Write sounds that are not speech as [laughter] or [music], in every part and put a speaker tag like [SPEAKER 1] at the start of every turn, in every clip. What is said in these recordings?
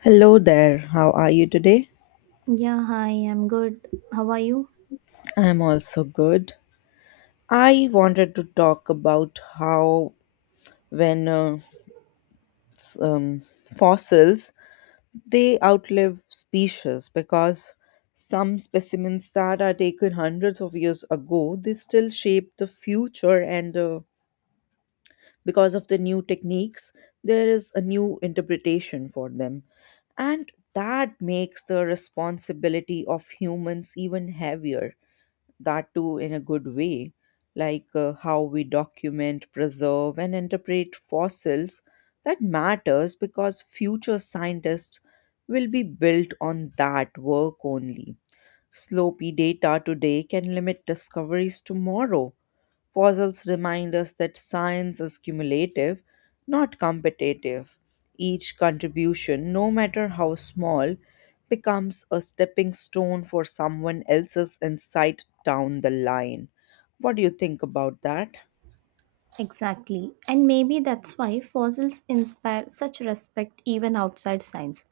[SPEAKER 1] Hello there, how are you today?
[SPEAKER 2] Yeah, hi, I'm good. How are you?
[SPEAKER 1] I'm also good. I wanted to talk about how when s- um, fossils they outlive species because some specimens that are taken hundreds of years ago they still shape the future. And because of the new techniques there is a new interpretation for them, and that makes the responsibility of humans even heavier, that too in a good way, like how we document, preserve, and interpret fossils. That matters because future scientists will be built on that work only. Sloppy data today can limit discoveries tomorrow. Fossils remind us that science is cumulative, not competitive. Each contribution, no matter how small, becomes a stepping stone for someone else's insight down the line. What do you think about that?
[SPEAKER 2] Exactly. And maybe that's why fossils inspire such respect even outside science.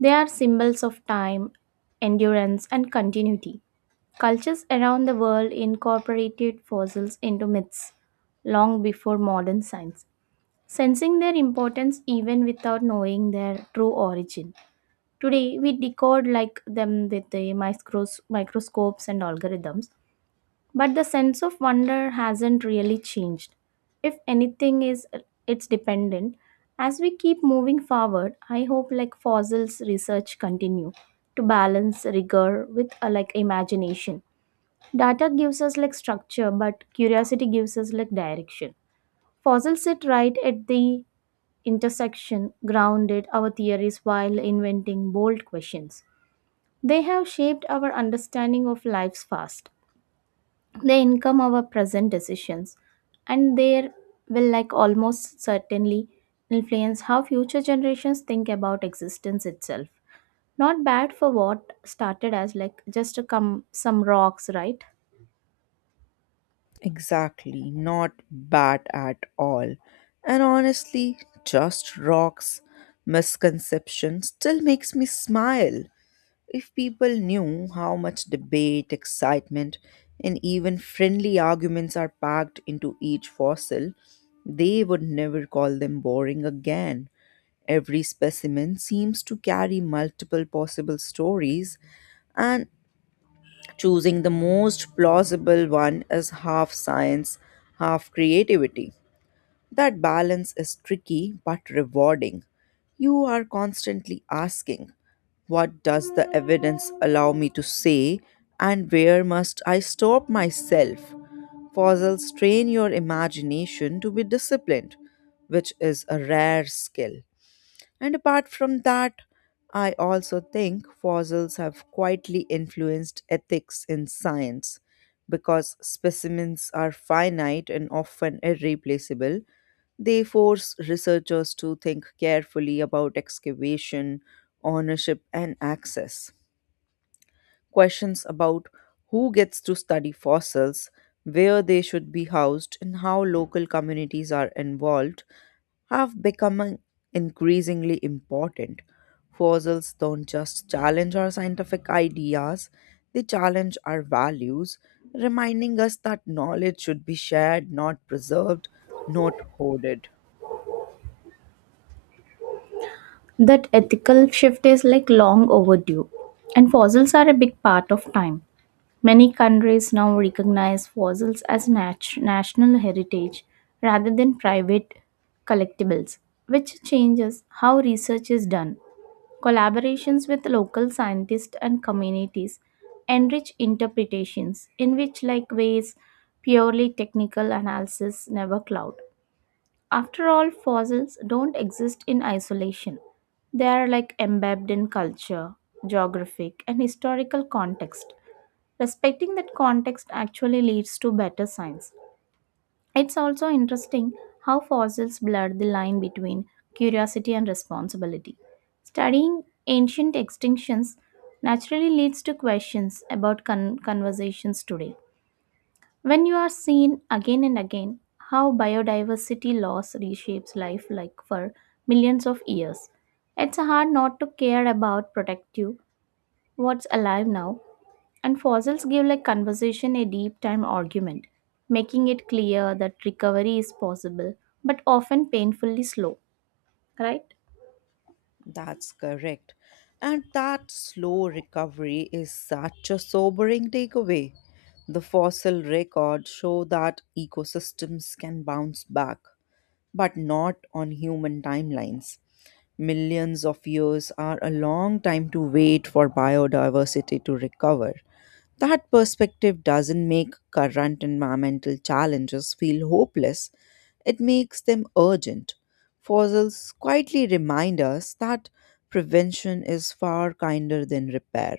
[SPEAKER 2] They are symbols of time, endurance, and continuity. Cultures around the world incorporated fossils into myths long before modern science, sensing their importance even without knowing their true origin. Today, we decode like them with the microscopes and algorithms. But the sense of wonder hasn't really changed. If anything is it's dependent. As we keep moving forward, I hope like fossils research continue to balance rigor with like imagination. Data gives us like structure, but curiosity gives us like direction. Fossils sit right at the intersection, grounded our theories while inventing bold questions. They have shaped our understanding of life's past, they income our present decisions, and they will like almost certainly influence how future generations think about existence itself. Not bad for what started as like just a come some rocks, right?
[SPEAKER 1] Exactly, not bad at all. And honestly, just rocks misconception still makes me smile. If people knew how much debate, excitement, and even friendly arguments are packed into each fossil, they would never call them boring again. Every specimen seems to carry multiple possible stories, and choosing the most plausible one is half science, half creativity. That balance is tricky but rewarding. You are constantly asking, what does the evidence allow me to say? And where must I stop myself? Puzzles train your imagination to be disciplined, which is a rare skill. And apart from that, I also think fossils have quietly influenced ethics in science because specimens are finite and often irreplaceable. They force researchers to think carefully about excavation, ownership, and access. Questions about who gets to study fossils, where they should be housed, and how local communities are involved have become increasingly important. Fossils don't just challenge our scientific ideas, they challenge our values, reminding us that knowledge should be shared, not preserved, not hoarded.
[SPEAKER 2] That ethical shift is like long overdue, and fossils are a big part of time. Many countries now recognize fossils as national heritage rather than private collectibles, which changes how research is done. Collaborations with local scientists and communities enrich interpretations in which like ways purely technical analysis never cloud. After all, fossils don't exist in isolation. They are like embedded in culture, geographic and historical context. Respecting that context actually leads to better science. It's also interesting how fossils blurred the line between curiosity and responsibility. Studying ancient extinctions naturally leads to questions about conversations today. When you are seen again and again how biodiversity loss reshapes life like for millions of years, it's hard not to care about protective what's alive now, and fossils give like conversation a deep time argument, making it clear that recovery is possible, but often painfully slow, right?
[SPEAKER 1] That's correct. And that slow recovery is such a sobering takeaway. The fossil records show that ecosystems can bounce back, but not on human timelines. Millions of years are a long time to wait for biodiversity to recover. That perspective doesn't make current environmental challenges feel hopeless, it makes them urgent. Fossils quietly remind us that prevention is far kinder than repair.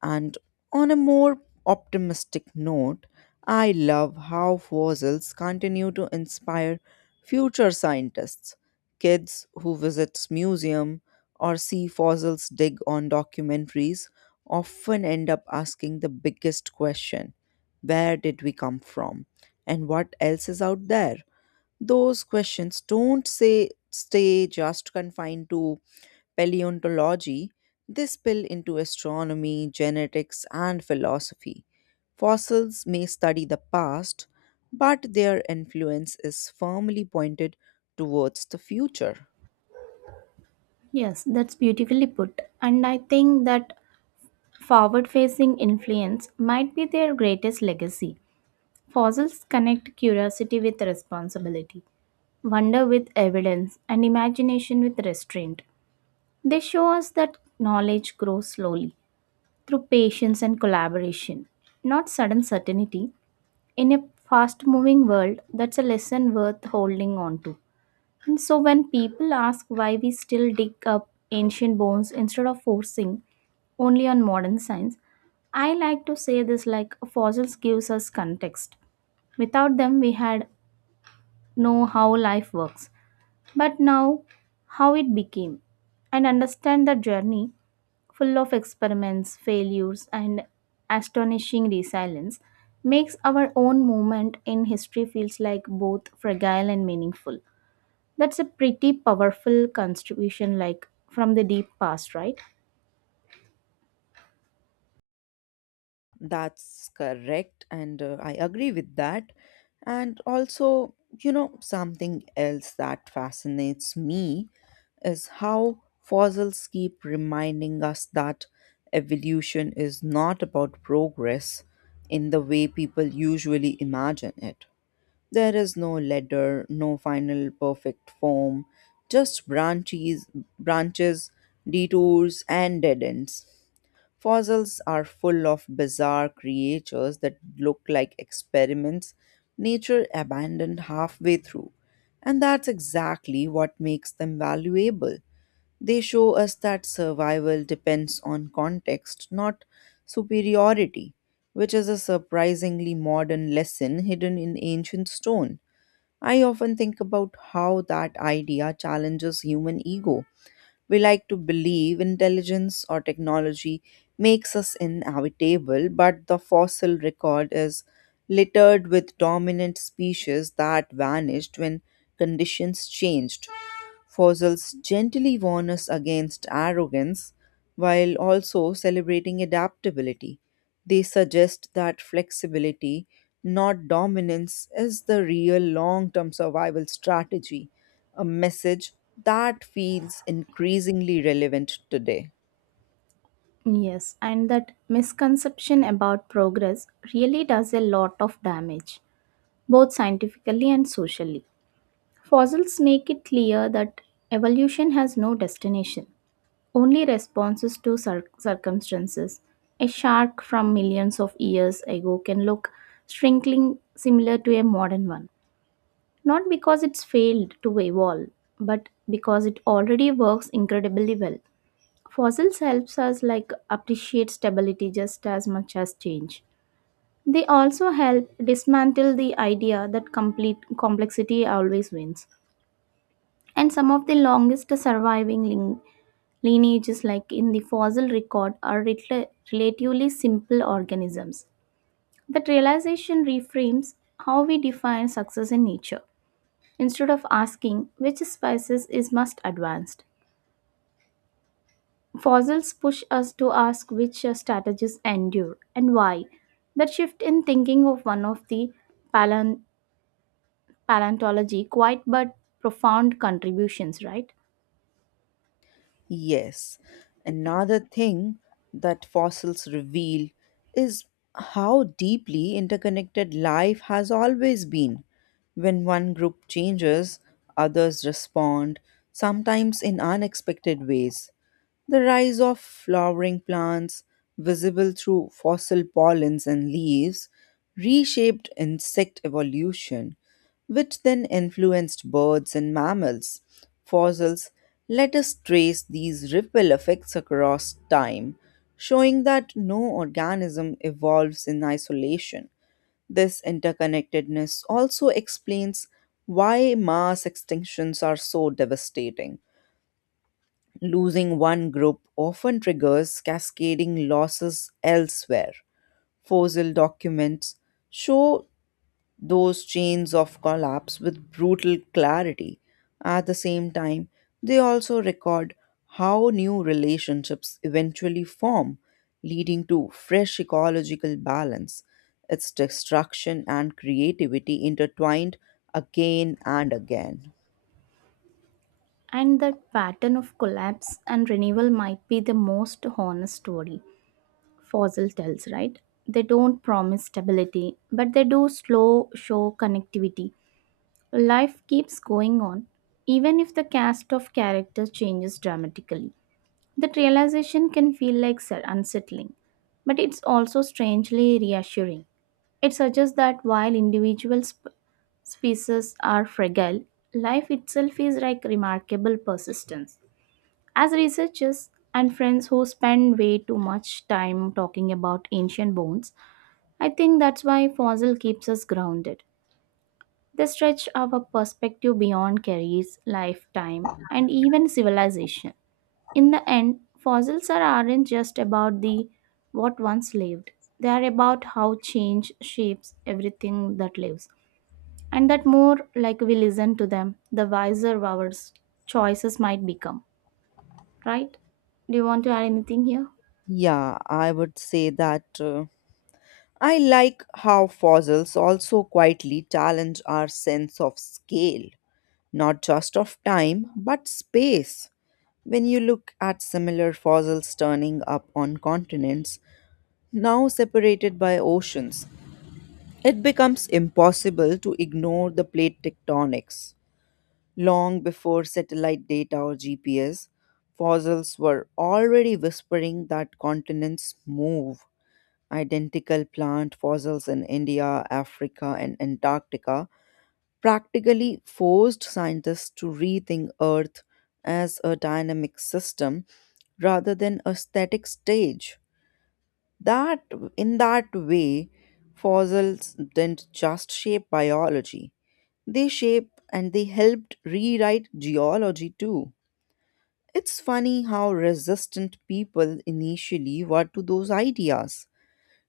[SPEAKER 1] And on a more optimistic note, I love how fossils continue to inspire future scientists. Kids who visit museum or see fossils dig on documentaries often end up asking the biggest question, where did we come from and what else is out there? Those questions don't say stay just confined to paleontology, they spill into astronomy, genetics, and philosophy. Fossils may study the past, but their influence is firmly pointed towards the future.
[SPEAKER 2] Yes, that's beautifully put. And I think that forward facing influence might be their greatest legacy. Fossils connect curiosity with responsibility, wonder with evidence, and imagination with restraint. They show us that knowledge grows slowly through patience and collaboration, not sudden certainty. In a fast moving world, that's a lesson worth holding on to. And so, when people ask why we still dig up ancient bones instead of forcing only on modern science, I like to say this like fossils gives us context. Without them, we had know how life works, but now how it became, and understand the journey full of experiments, failures, and astonishing resilience, makes our own moment in history feels like both fragile and meaningful. That's a pretty powerful contribution, like from the deep past, right?
[SPEAKER 1] That's correct, and I agree with that. And also, you know, something else that fascinates me is how fossils keep reminding us that evolution is not about progress in the way people usually imagine it. There is no ladder, no final perfect form, just branches, branches, detours, and dead ends. Fossils are full of bizarre creatures that look like experiments nature abandoned halfway through. And that's exactly what makes them valuable. They show us that survival depends on context, not superiority, which is a surprisingly modern lesson hidden in ancient stone. I often think about how that idea challenges human ego. We like to believe intelligence or technology makes us inevitable, but the fossil record is littered with dominant species that vanished when conditions changed. Fossils gently warn us against arrogance while also celebrating adaptability. They suggest that flexibility, not dominance, is the real long term survival strategy, a message that feels increasingly relevant today.
[SPEAKER 2] Yes, and that misconception about progress really does a lot of damage, both scientifically and socially. Fossils make it clear that evolution has no destination, only responses to circumstances. A shark from millions of years ago can look shrinking similar to a modern one, not because it's failed to evolve, but because it already works incredibly well. Fossils helps us like appreciate stability just as much as change. They also help dismantle the idea that complete complexity always wins. And some of the longest surviving lineages like in the fossil record are relatively simple organisms. That realization reframes how we define success in nature. Instead of asking which species is most advanced, fossils push us to ask which strategies endure and why. That shift in thinking of one of the palan- paleontology quite but profound contributions, right?
[SPEAKER 1] Yes. Another thing that fossils reveal is how deeply interconnected life has always been. When one group changes, others respond, sometimes in unexpected ways. The rise of flowering plants, visible through fossil pollens and leaves, reshaped insect evolution, which then influenced birds and mammals. Fossils let us trace these ripple effects across time, showing that no organism evolves in isolation. This interconnectedness also explains why mass extinctions are so devastating. Losing one group often triggers cascading losses elsewhere. Fossil documents show those chains of collapse with brutal clarity. At the same time, they also record how new relationships eventually form, leading to fresh ecological balance. Its destruction and creativity intertwined again and again.
[SPEAKER 2] And that pattern of collapse and renewal might be the most honest story Fossil tells, right? They don't promise stability, but they do slow show connectivity. Life keeps going on, even if the cast of characters changes dramatically. That realization can feel like sir unsettling, but it's also strangely reassuring. It suggests that while individual species are fragile, life itself is like remarkable persistence. As researchers and friends who spend way too much time talking about ancient bones, I think that's why fossil keeps us grounded. They stretch our perspective beyond careers, lifetime, and even civilization. In the end, fossils are, aren't just about the what once lived. They are about how change shapes everything that lives. And that more like we listen to them, the wiser our choices might become. Right? Do you want to add anything here?
[SPEAKER 1] Yeah, I would say that. I like how fossils also quietly challenge our sense of scale, not just of time, but space. When you look at similar fossils turning up on continents, now separated by oceans, it becomes impossible to ignore the plate tectonics. Long before satellite data or GPS, fossils were already whispering that continents move. Identical plant fossils in India, Africa, and Antarctica practically forced scientists to rethink Earth as a dynamic system rather than a static stage. That in that way, fossils didn't just shape biology. They shape and they helped rewrite geology too. It's funny how resistant people initially were to those ideas.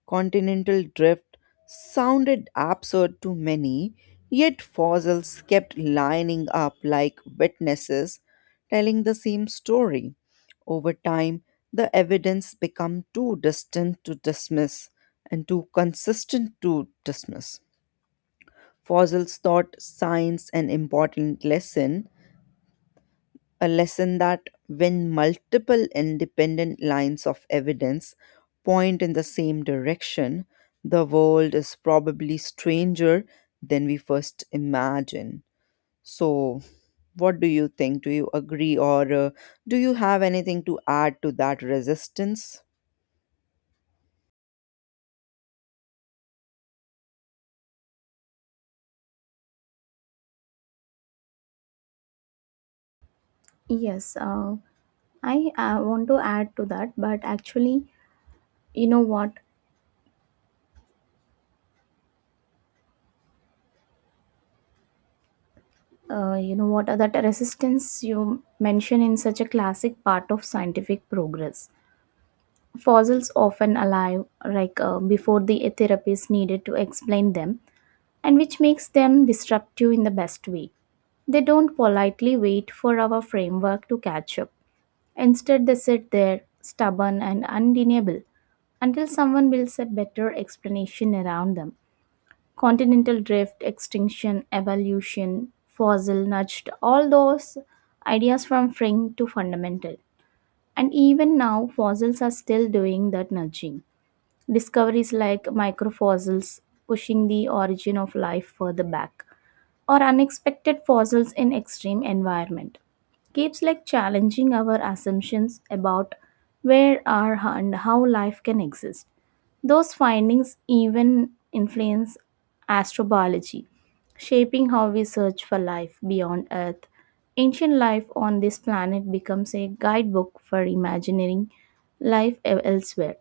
[SPEAKER 1] Continental drift sounded absurd to many, yet fossils kept lining up like witnesses telling the same story. Over time, the evidence became too distant to dismiss and too consistent to dismiss. Fossils taught science an important lesson, a lesson that when multiple independent lines of evidence point in the same direction, the world is probably stranger than we first imagine. So, what do you think? Do you agree, or do you have anything to add to that resistance?
[SPEAKER 2] Yes, I want to add to that, but actually, you know what, that resistance you mention in such a classic part of scientific progress. Fossils often alive, like before the E therapies needed to explain them, and which makes them disruptive in the best way. They don't politely wait for our framework to catch up. Instead, they sit there, stubborn and undeniable, until someone builds a better explanation around them. Continental drift, extinction, evolution, fossil nudged all those ideas from fringe to fundamental. And even now, fossils are still doing that nudging. Discoveries like microfossils pushing the origin of life further back or unexpected fossils in extreme environment keeps like challenging our assumptions about where are and how life can exist. Those findings even influence astrobiology, shaping how we search for life beyond earth. Ancient life on this planet becomes a guidebook for imagining life elsewhere.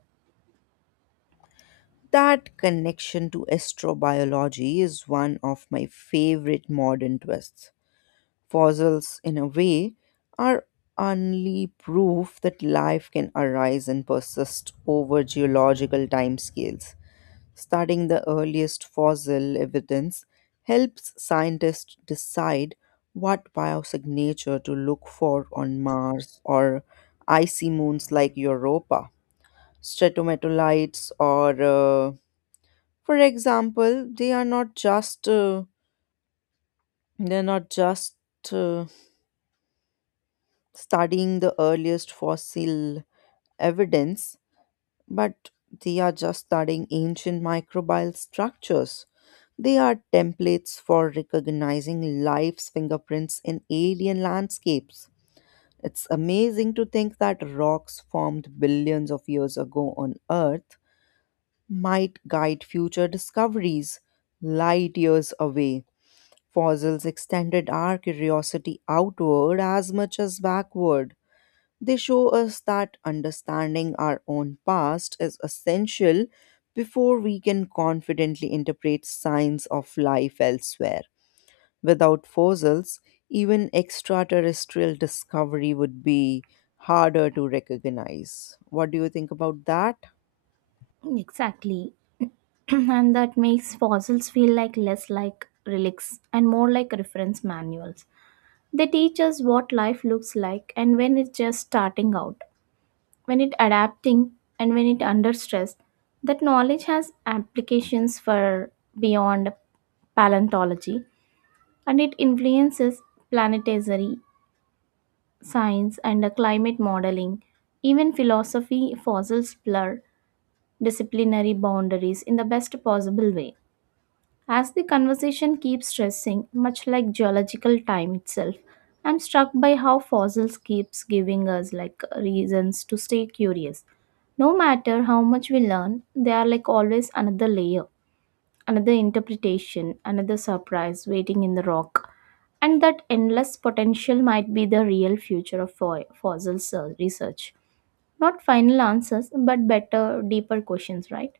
[SPEAKER 1] That connection to astrobiology is one of my favorite modern twists. Fossils, in a way, are only proof that life can arise and persist over geological timescales. Studying the earliest fossil evidence helps scientists decide what biosignature to look for on Mars or icy moons like Europa. Stratometalites, or for example, they are not just they're not just uh, studying the earliest fossil evidence, but they are just studying ancient microbial structures. They are templates for recognizing life's fingerprints in alien landscapes. It's amazing to think that rocks formed billions of years ago on Earth might guide future discoveries light years away. Fossils extended our curiosity outward as much as backward. They show us that understanding our own past is essential before we can confidently interpret signs of life elsewhere. Without fossils, even extraterrestrial discovery would be harder to recognize. What do you think about that?
[SPEAKER 2] Exactly. [clears throat] And that makes fossils feel like less like relics and more like reference manuals. They teach us what life looks like and when it's just starting out, when it adapting, and when it under stress. That knowledge has applications for beyond paleontology, and it influences planetary science and climate modeling, even philosophy. Fossils blur disciplinary boundaries in the best possible way. As the conversation keeps stressing, much like geological time itself, I'm struck by how fossils keeps giving us like reasons to stay curious. No matter how much we learn, there are like always another layer, another interpretation, another surprise waiting in the rock. And that endless potential might be the real future of fossil research. Not final answers, but better, deeper questions, right?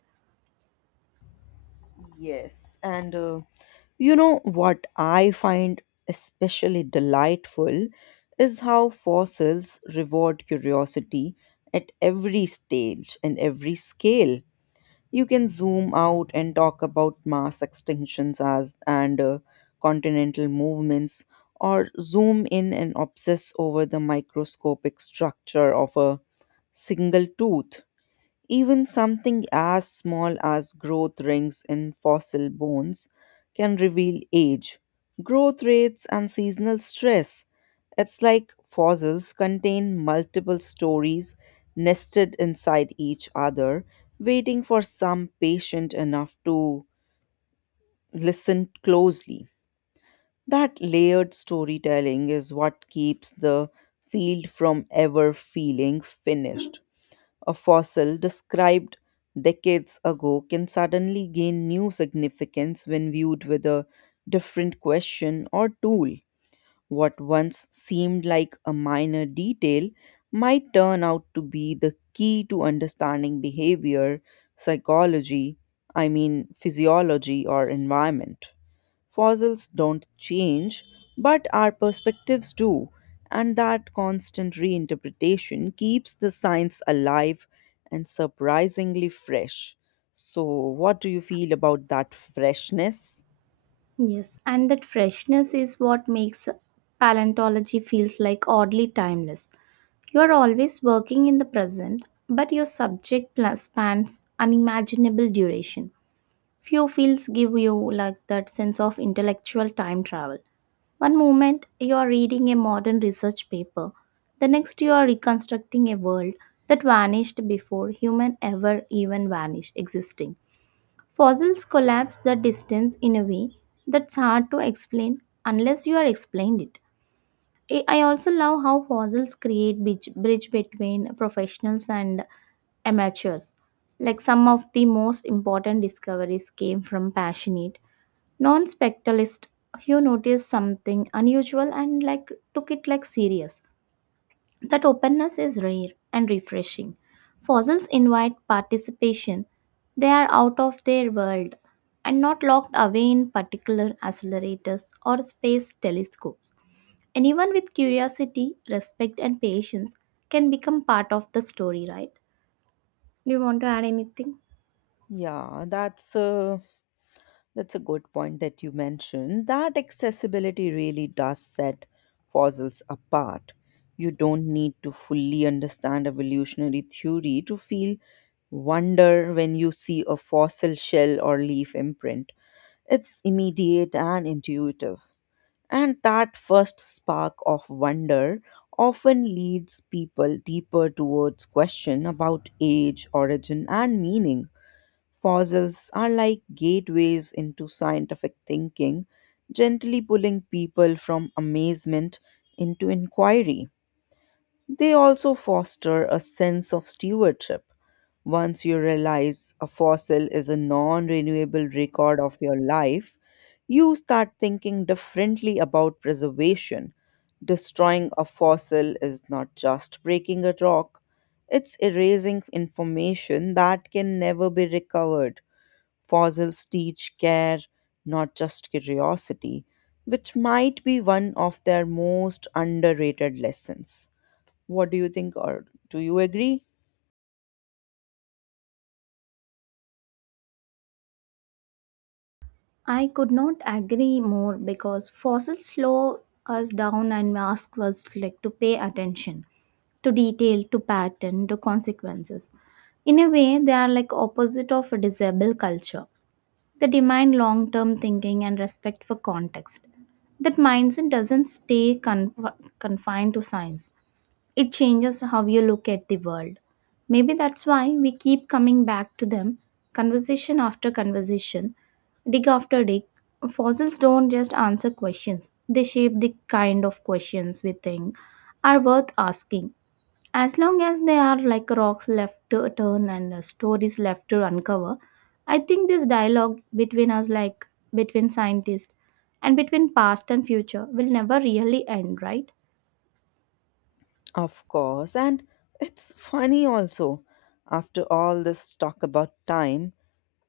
[SPEAKER 1] Yes, and you know what I find especially delightful is how fossils reward curiosity at every stage and every scale. You can zoom out and talk about mass extinctions as and continental movements, or zoom in and obsess over the microscopic structure of a single tooth. Even something as small as growth rings in fossil bones can reveal age, growth rates, and seasonal stress. It's like fossils contain multiple stories nested inside each other, waiting for some patient enough to listen closely. That layered storytelling is what keeps the field from ever feeling finished. A fossil described decades ago can suddenly gain new significance when viewed with a different question or tool. What once seemed like a minor detail might turn out to be the key to understanding behavior, psychology, I mean physiology, or environment. Fossils don't change, but our perspectives do, and that constant reinterpretation keeps the science alive and surprisingly fresh. So, what do you feel about that freshness?
[SPEAKER 2] Yes, and that freshness is what makes paleontology feels like oddly timeless. You are always working in the present, but your subject spans unimaginable duration. Few fields give you like that sense of intellectual time travel. One moment you are reading a modern research paper, the next you are reconstructing a world that vanished before human ever even vanished existing. Fossils collapse the distance in a way that's hard to explain unless you are explained it. I also love how fossils create bridge between professionals and amateurs. Like some of the most important discoveries came from passionate, non-spectacleist who noticed something unusual and like took it like serious. That openness is rare and refreshing. Fossils invite participation. They are out of their world and not locked away in particular accelerators or space telescopes. Anyone with curiosity, respect, and patience can become part of the story, right? Do you want to add anything?
[SPEAKER 1] Yeah, that's a good point that you mentioned. That accessibility really does set fossils apart. You don't need to fully understand evolutionary theory to feel wonder when you see a fossil shell or leaf imprint. It's immediate and intuitive. And that first spark of wonder often leads people deeper towards question about age, origin, and meaning. Fossils are like gateways into scientific thinking, gently pulling people from amazement into inquiry. They also foster a sense of stewardship. Once you realize a fossil is a non renewable record of your life, you start thinking differently about preservation. Destroying a fossil is not just breaking a rock, it's erasing information that can never be recovered. Fossils teach care, not just curiosity, which might be one of their most underrated lessons. What do you think, or do you agree?
[SPEAKER 2] I could not agree more because fossils slow us down and ask us like to pay attention to detail, to pattern, to consequences. In a way, they are like opposite of a disable culture. They demand long-term thinking and respect for context. That mindset doesn't stay confined to science. It changes how you look at the world. Maybe that's why we keep coming back to them, conversation after conversation, dig after dig. Fossils don't just answer questions, they shape the kind of questions we think are worth asking. As long as they are like rocks left to turn and stories left to uncover, I think this dialogue between us, like between scientists and between past and future, will never really end, right?
[SPEAKER 1] Of course, and it's funny also. After all this talk about time,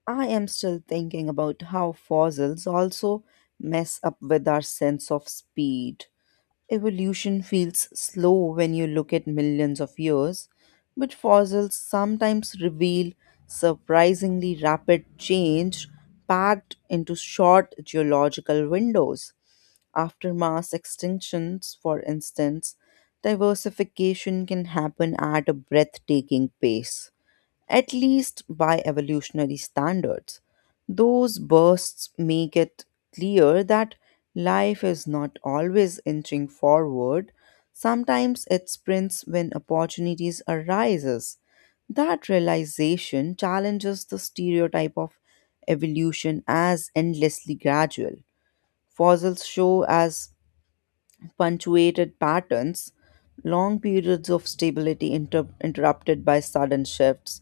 [SPEAKER 1] I am still thinking about how fossils also mess up with our sense of speed. Evolution feels slow when you look at millions of years, but fossils sometimes reveal surprisingly rapid change packed into short geological windows. After mass extinctions, for instance, diversification can happen at a breathtaking pace, at least by evolutionary standards. Those bursts make it clear that life is not always inching forward. Sometimes it sprints when opportunities arises. That realization challenges the stereotype of evolution as endlessly gradual. Fossils show as punctuated patterns, long periods of stability interrupted by sudden shifts.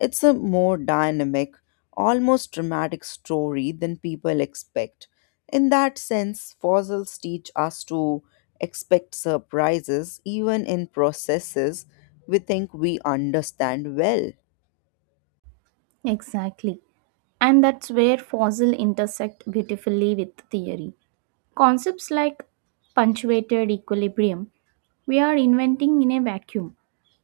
[SPEAKER 1] It's a more dynamic, almost dramatic story than people expect. In that sense, fossils teach us to expect surprises even in processes we think we understand well.
[SPEAKER 2] Exactly. And that's where fossil intersect beautifully with theory. Concepts like punctuated equilibrium, we are inventing in a vacuum.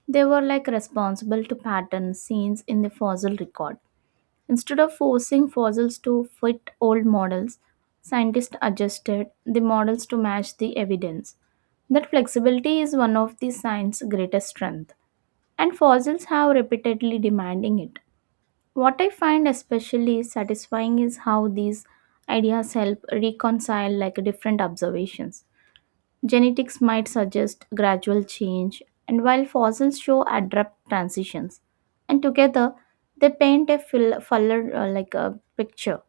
[SPEAKER 2] They were like responsible to patterns scenes in the fossil record. Instead of forcing fossils to fit old models, scientists adjusted the models to match the evidence. That flexibility is one of the science's greatest strength, and fossils have repeatedly demanding it. What I find especially satisfying is how these ideas help reconcile like different observations. Genetics might suggest gradual change and while fossils show abrupt transitions, and together they paint a full, fuller like a picture.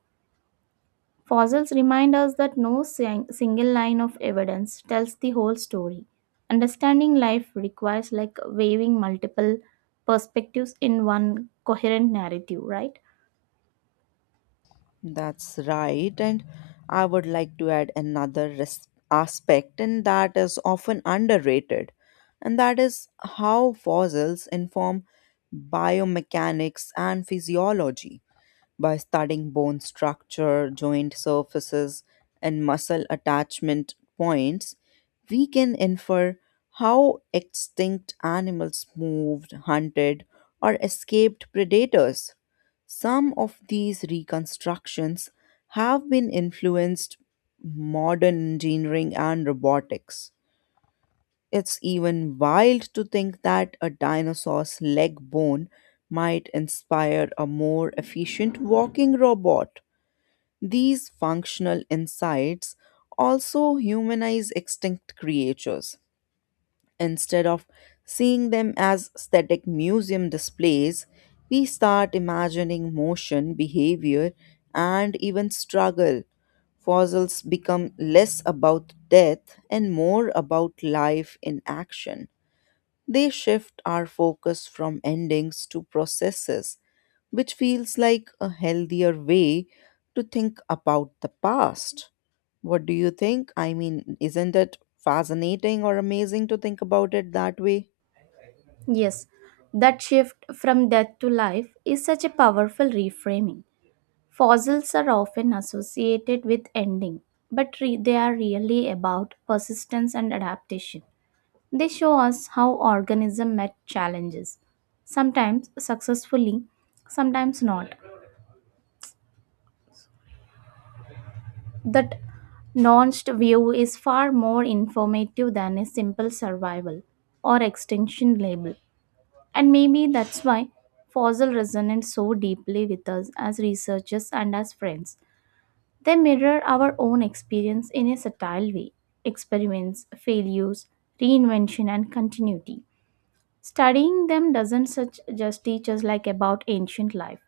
[SPEAKER 2] Fossils remind us that no single line of evidence tells the whole story. Understanding life requires like weaving multiple perspectives in one coherent narrative, right?
[SPEAKER 1] That's right, and I would like to add another res- aspect, and that is often underrated, and that is how fossils inform biomechanics and physiology. By studying bone structure, joint surfaces, and muscle attachment points, we can infer how extinct animals moved, hunted, or escaped predators. Some of these reconstructions have been influenced modern engineering and robotics. It's even wild to think that a dinosaur's leg bone might inspire a more efficient walking robot. These functional insights also humanize extinct creatures. Instead of seeing them as static museum displays, we start imagining motion, behavior, and even struggle. Fossils become less about death and more about life in action. They shift our focus from endings to processes, which feels like a healthier way to think about the past. What do you think? I mean, isn't it fascinating or amazing to think about it that way?
[SPEAKER 2] Yes, that shift from death to life is such a powerful reframing. Fossils are often associated with ending, but they are really about persistence and adaptation. They show us how organism met challenges, sometimes successfully, sometimes not. That nuanced view is far more informative than a simple survival or extinction label. And maybe that's why fossil resonate so deeply with us as researchers and as friends. They mirror our own experience in a subtle way experiments, failures, reinvention, and continuity. Studying them doesn't such just teach us like about ancient life.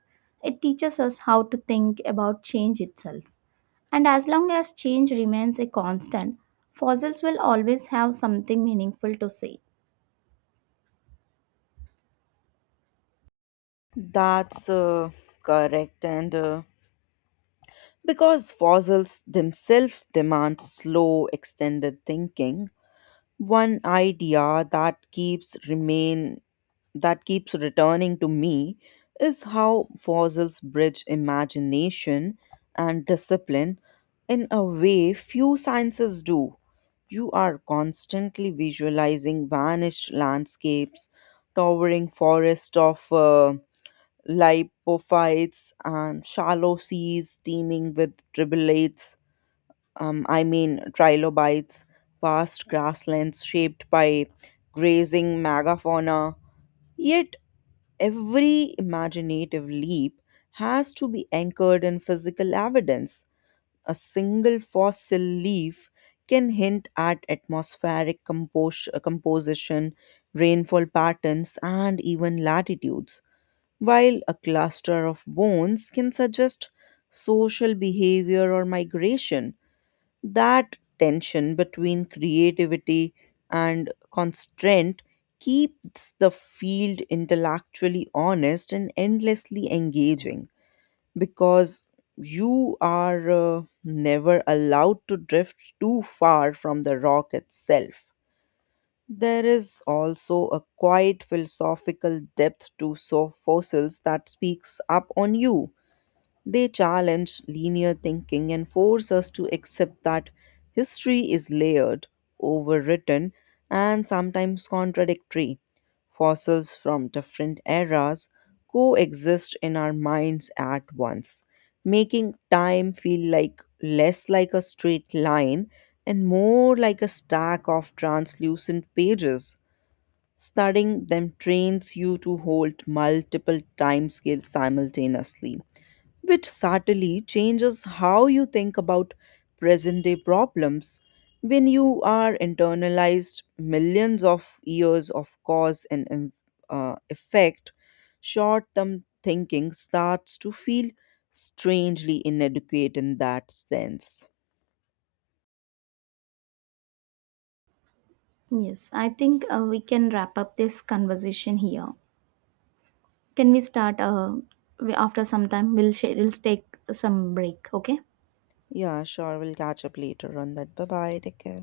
[SPEAKER 2] It teaches us how to think about change itself. And as long as change remains a constant, fossils will always have something meaningful to say.
[SPEAKER 1] That's correct. And because fossils themselves demand slow, extended thinking, one idea that keeps remain that keeps returning to me is how fossils bridge imagination and discipline in a way few sciences do. You are constantly visualizing vanished landscapes, towering forests of lipophytes, and shallow seas teeming with tribullates I mean trilobites, vast grasslands shaped by grazing megafauna. Yet every imaginative leap has to be anchored in physical evidence. A single fossil leaf can hint at atmospheric composition, rainfall patterns, and even latitudes, while a cluster of bones can suggest social behavior or migration. That tension between creativity and constraint keeps the field intellectually honest and endlessly engaging because you are never allowed to drift too far from the rock itself. There is also a quiet philosophical depth to so fossils that speaks up on you. They challenge linear thinking and force us to accept that history is layered, overwritten, and sometimes contradictory. Fossils from different eras coexist in our minds at once, making time feel like less like a straight line and more like a stack of translucent pages. Studying them trains you to hold multiple timescales simultaneously, which subtly changes how you think about present day problems. When you are internalized millions of years of cause and effect, short term thinking starts to feel strangely inadequate in that sense.
[SPEAKER 2] Yes, I think we can wrap up this conversation here. Can we start after some time? We'll share, we'll take some break. Okay.
[SPEAKER 1] Yeah, sure, we'll catch up later on that. Bye bye, take care.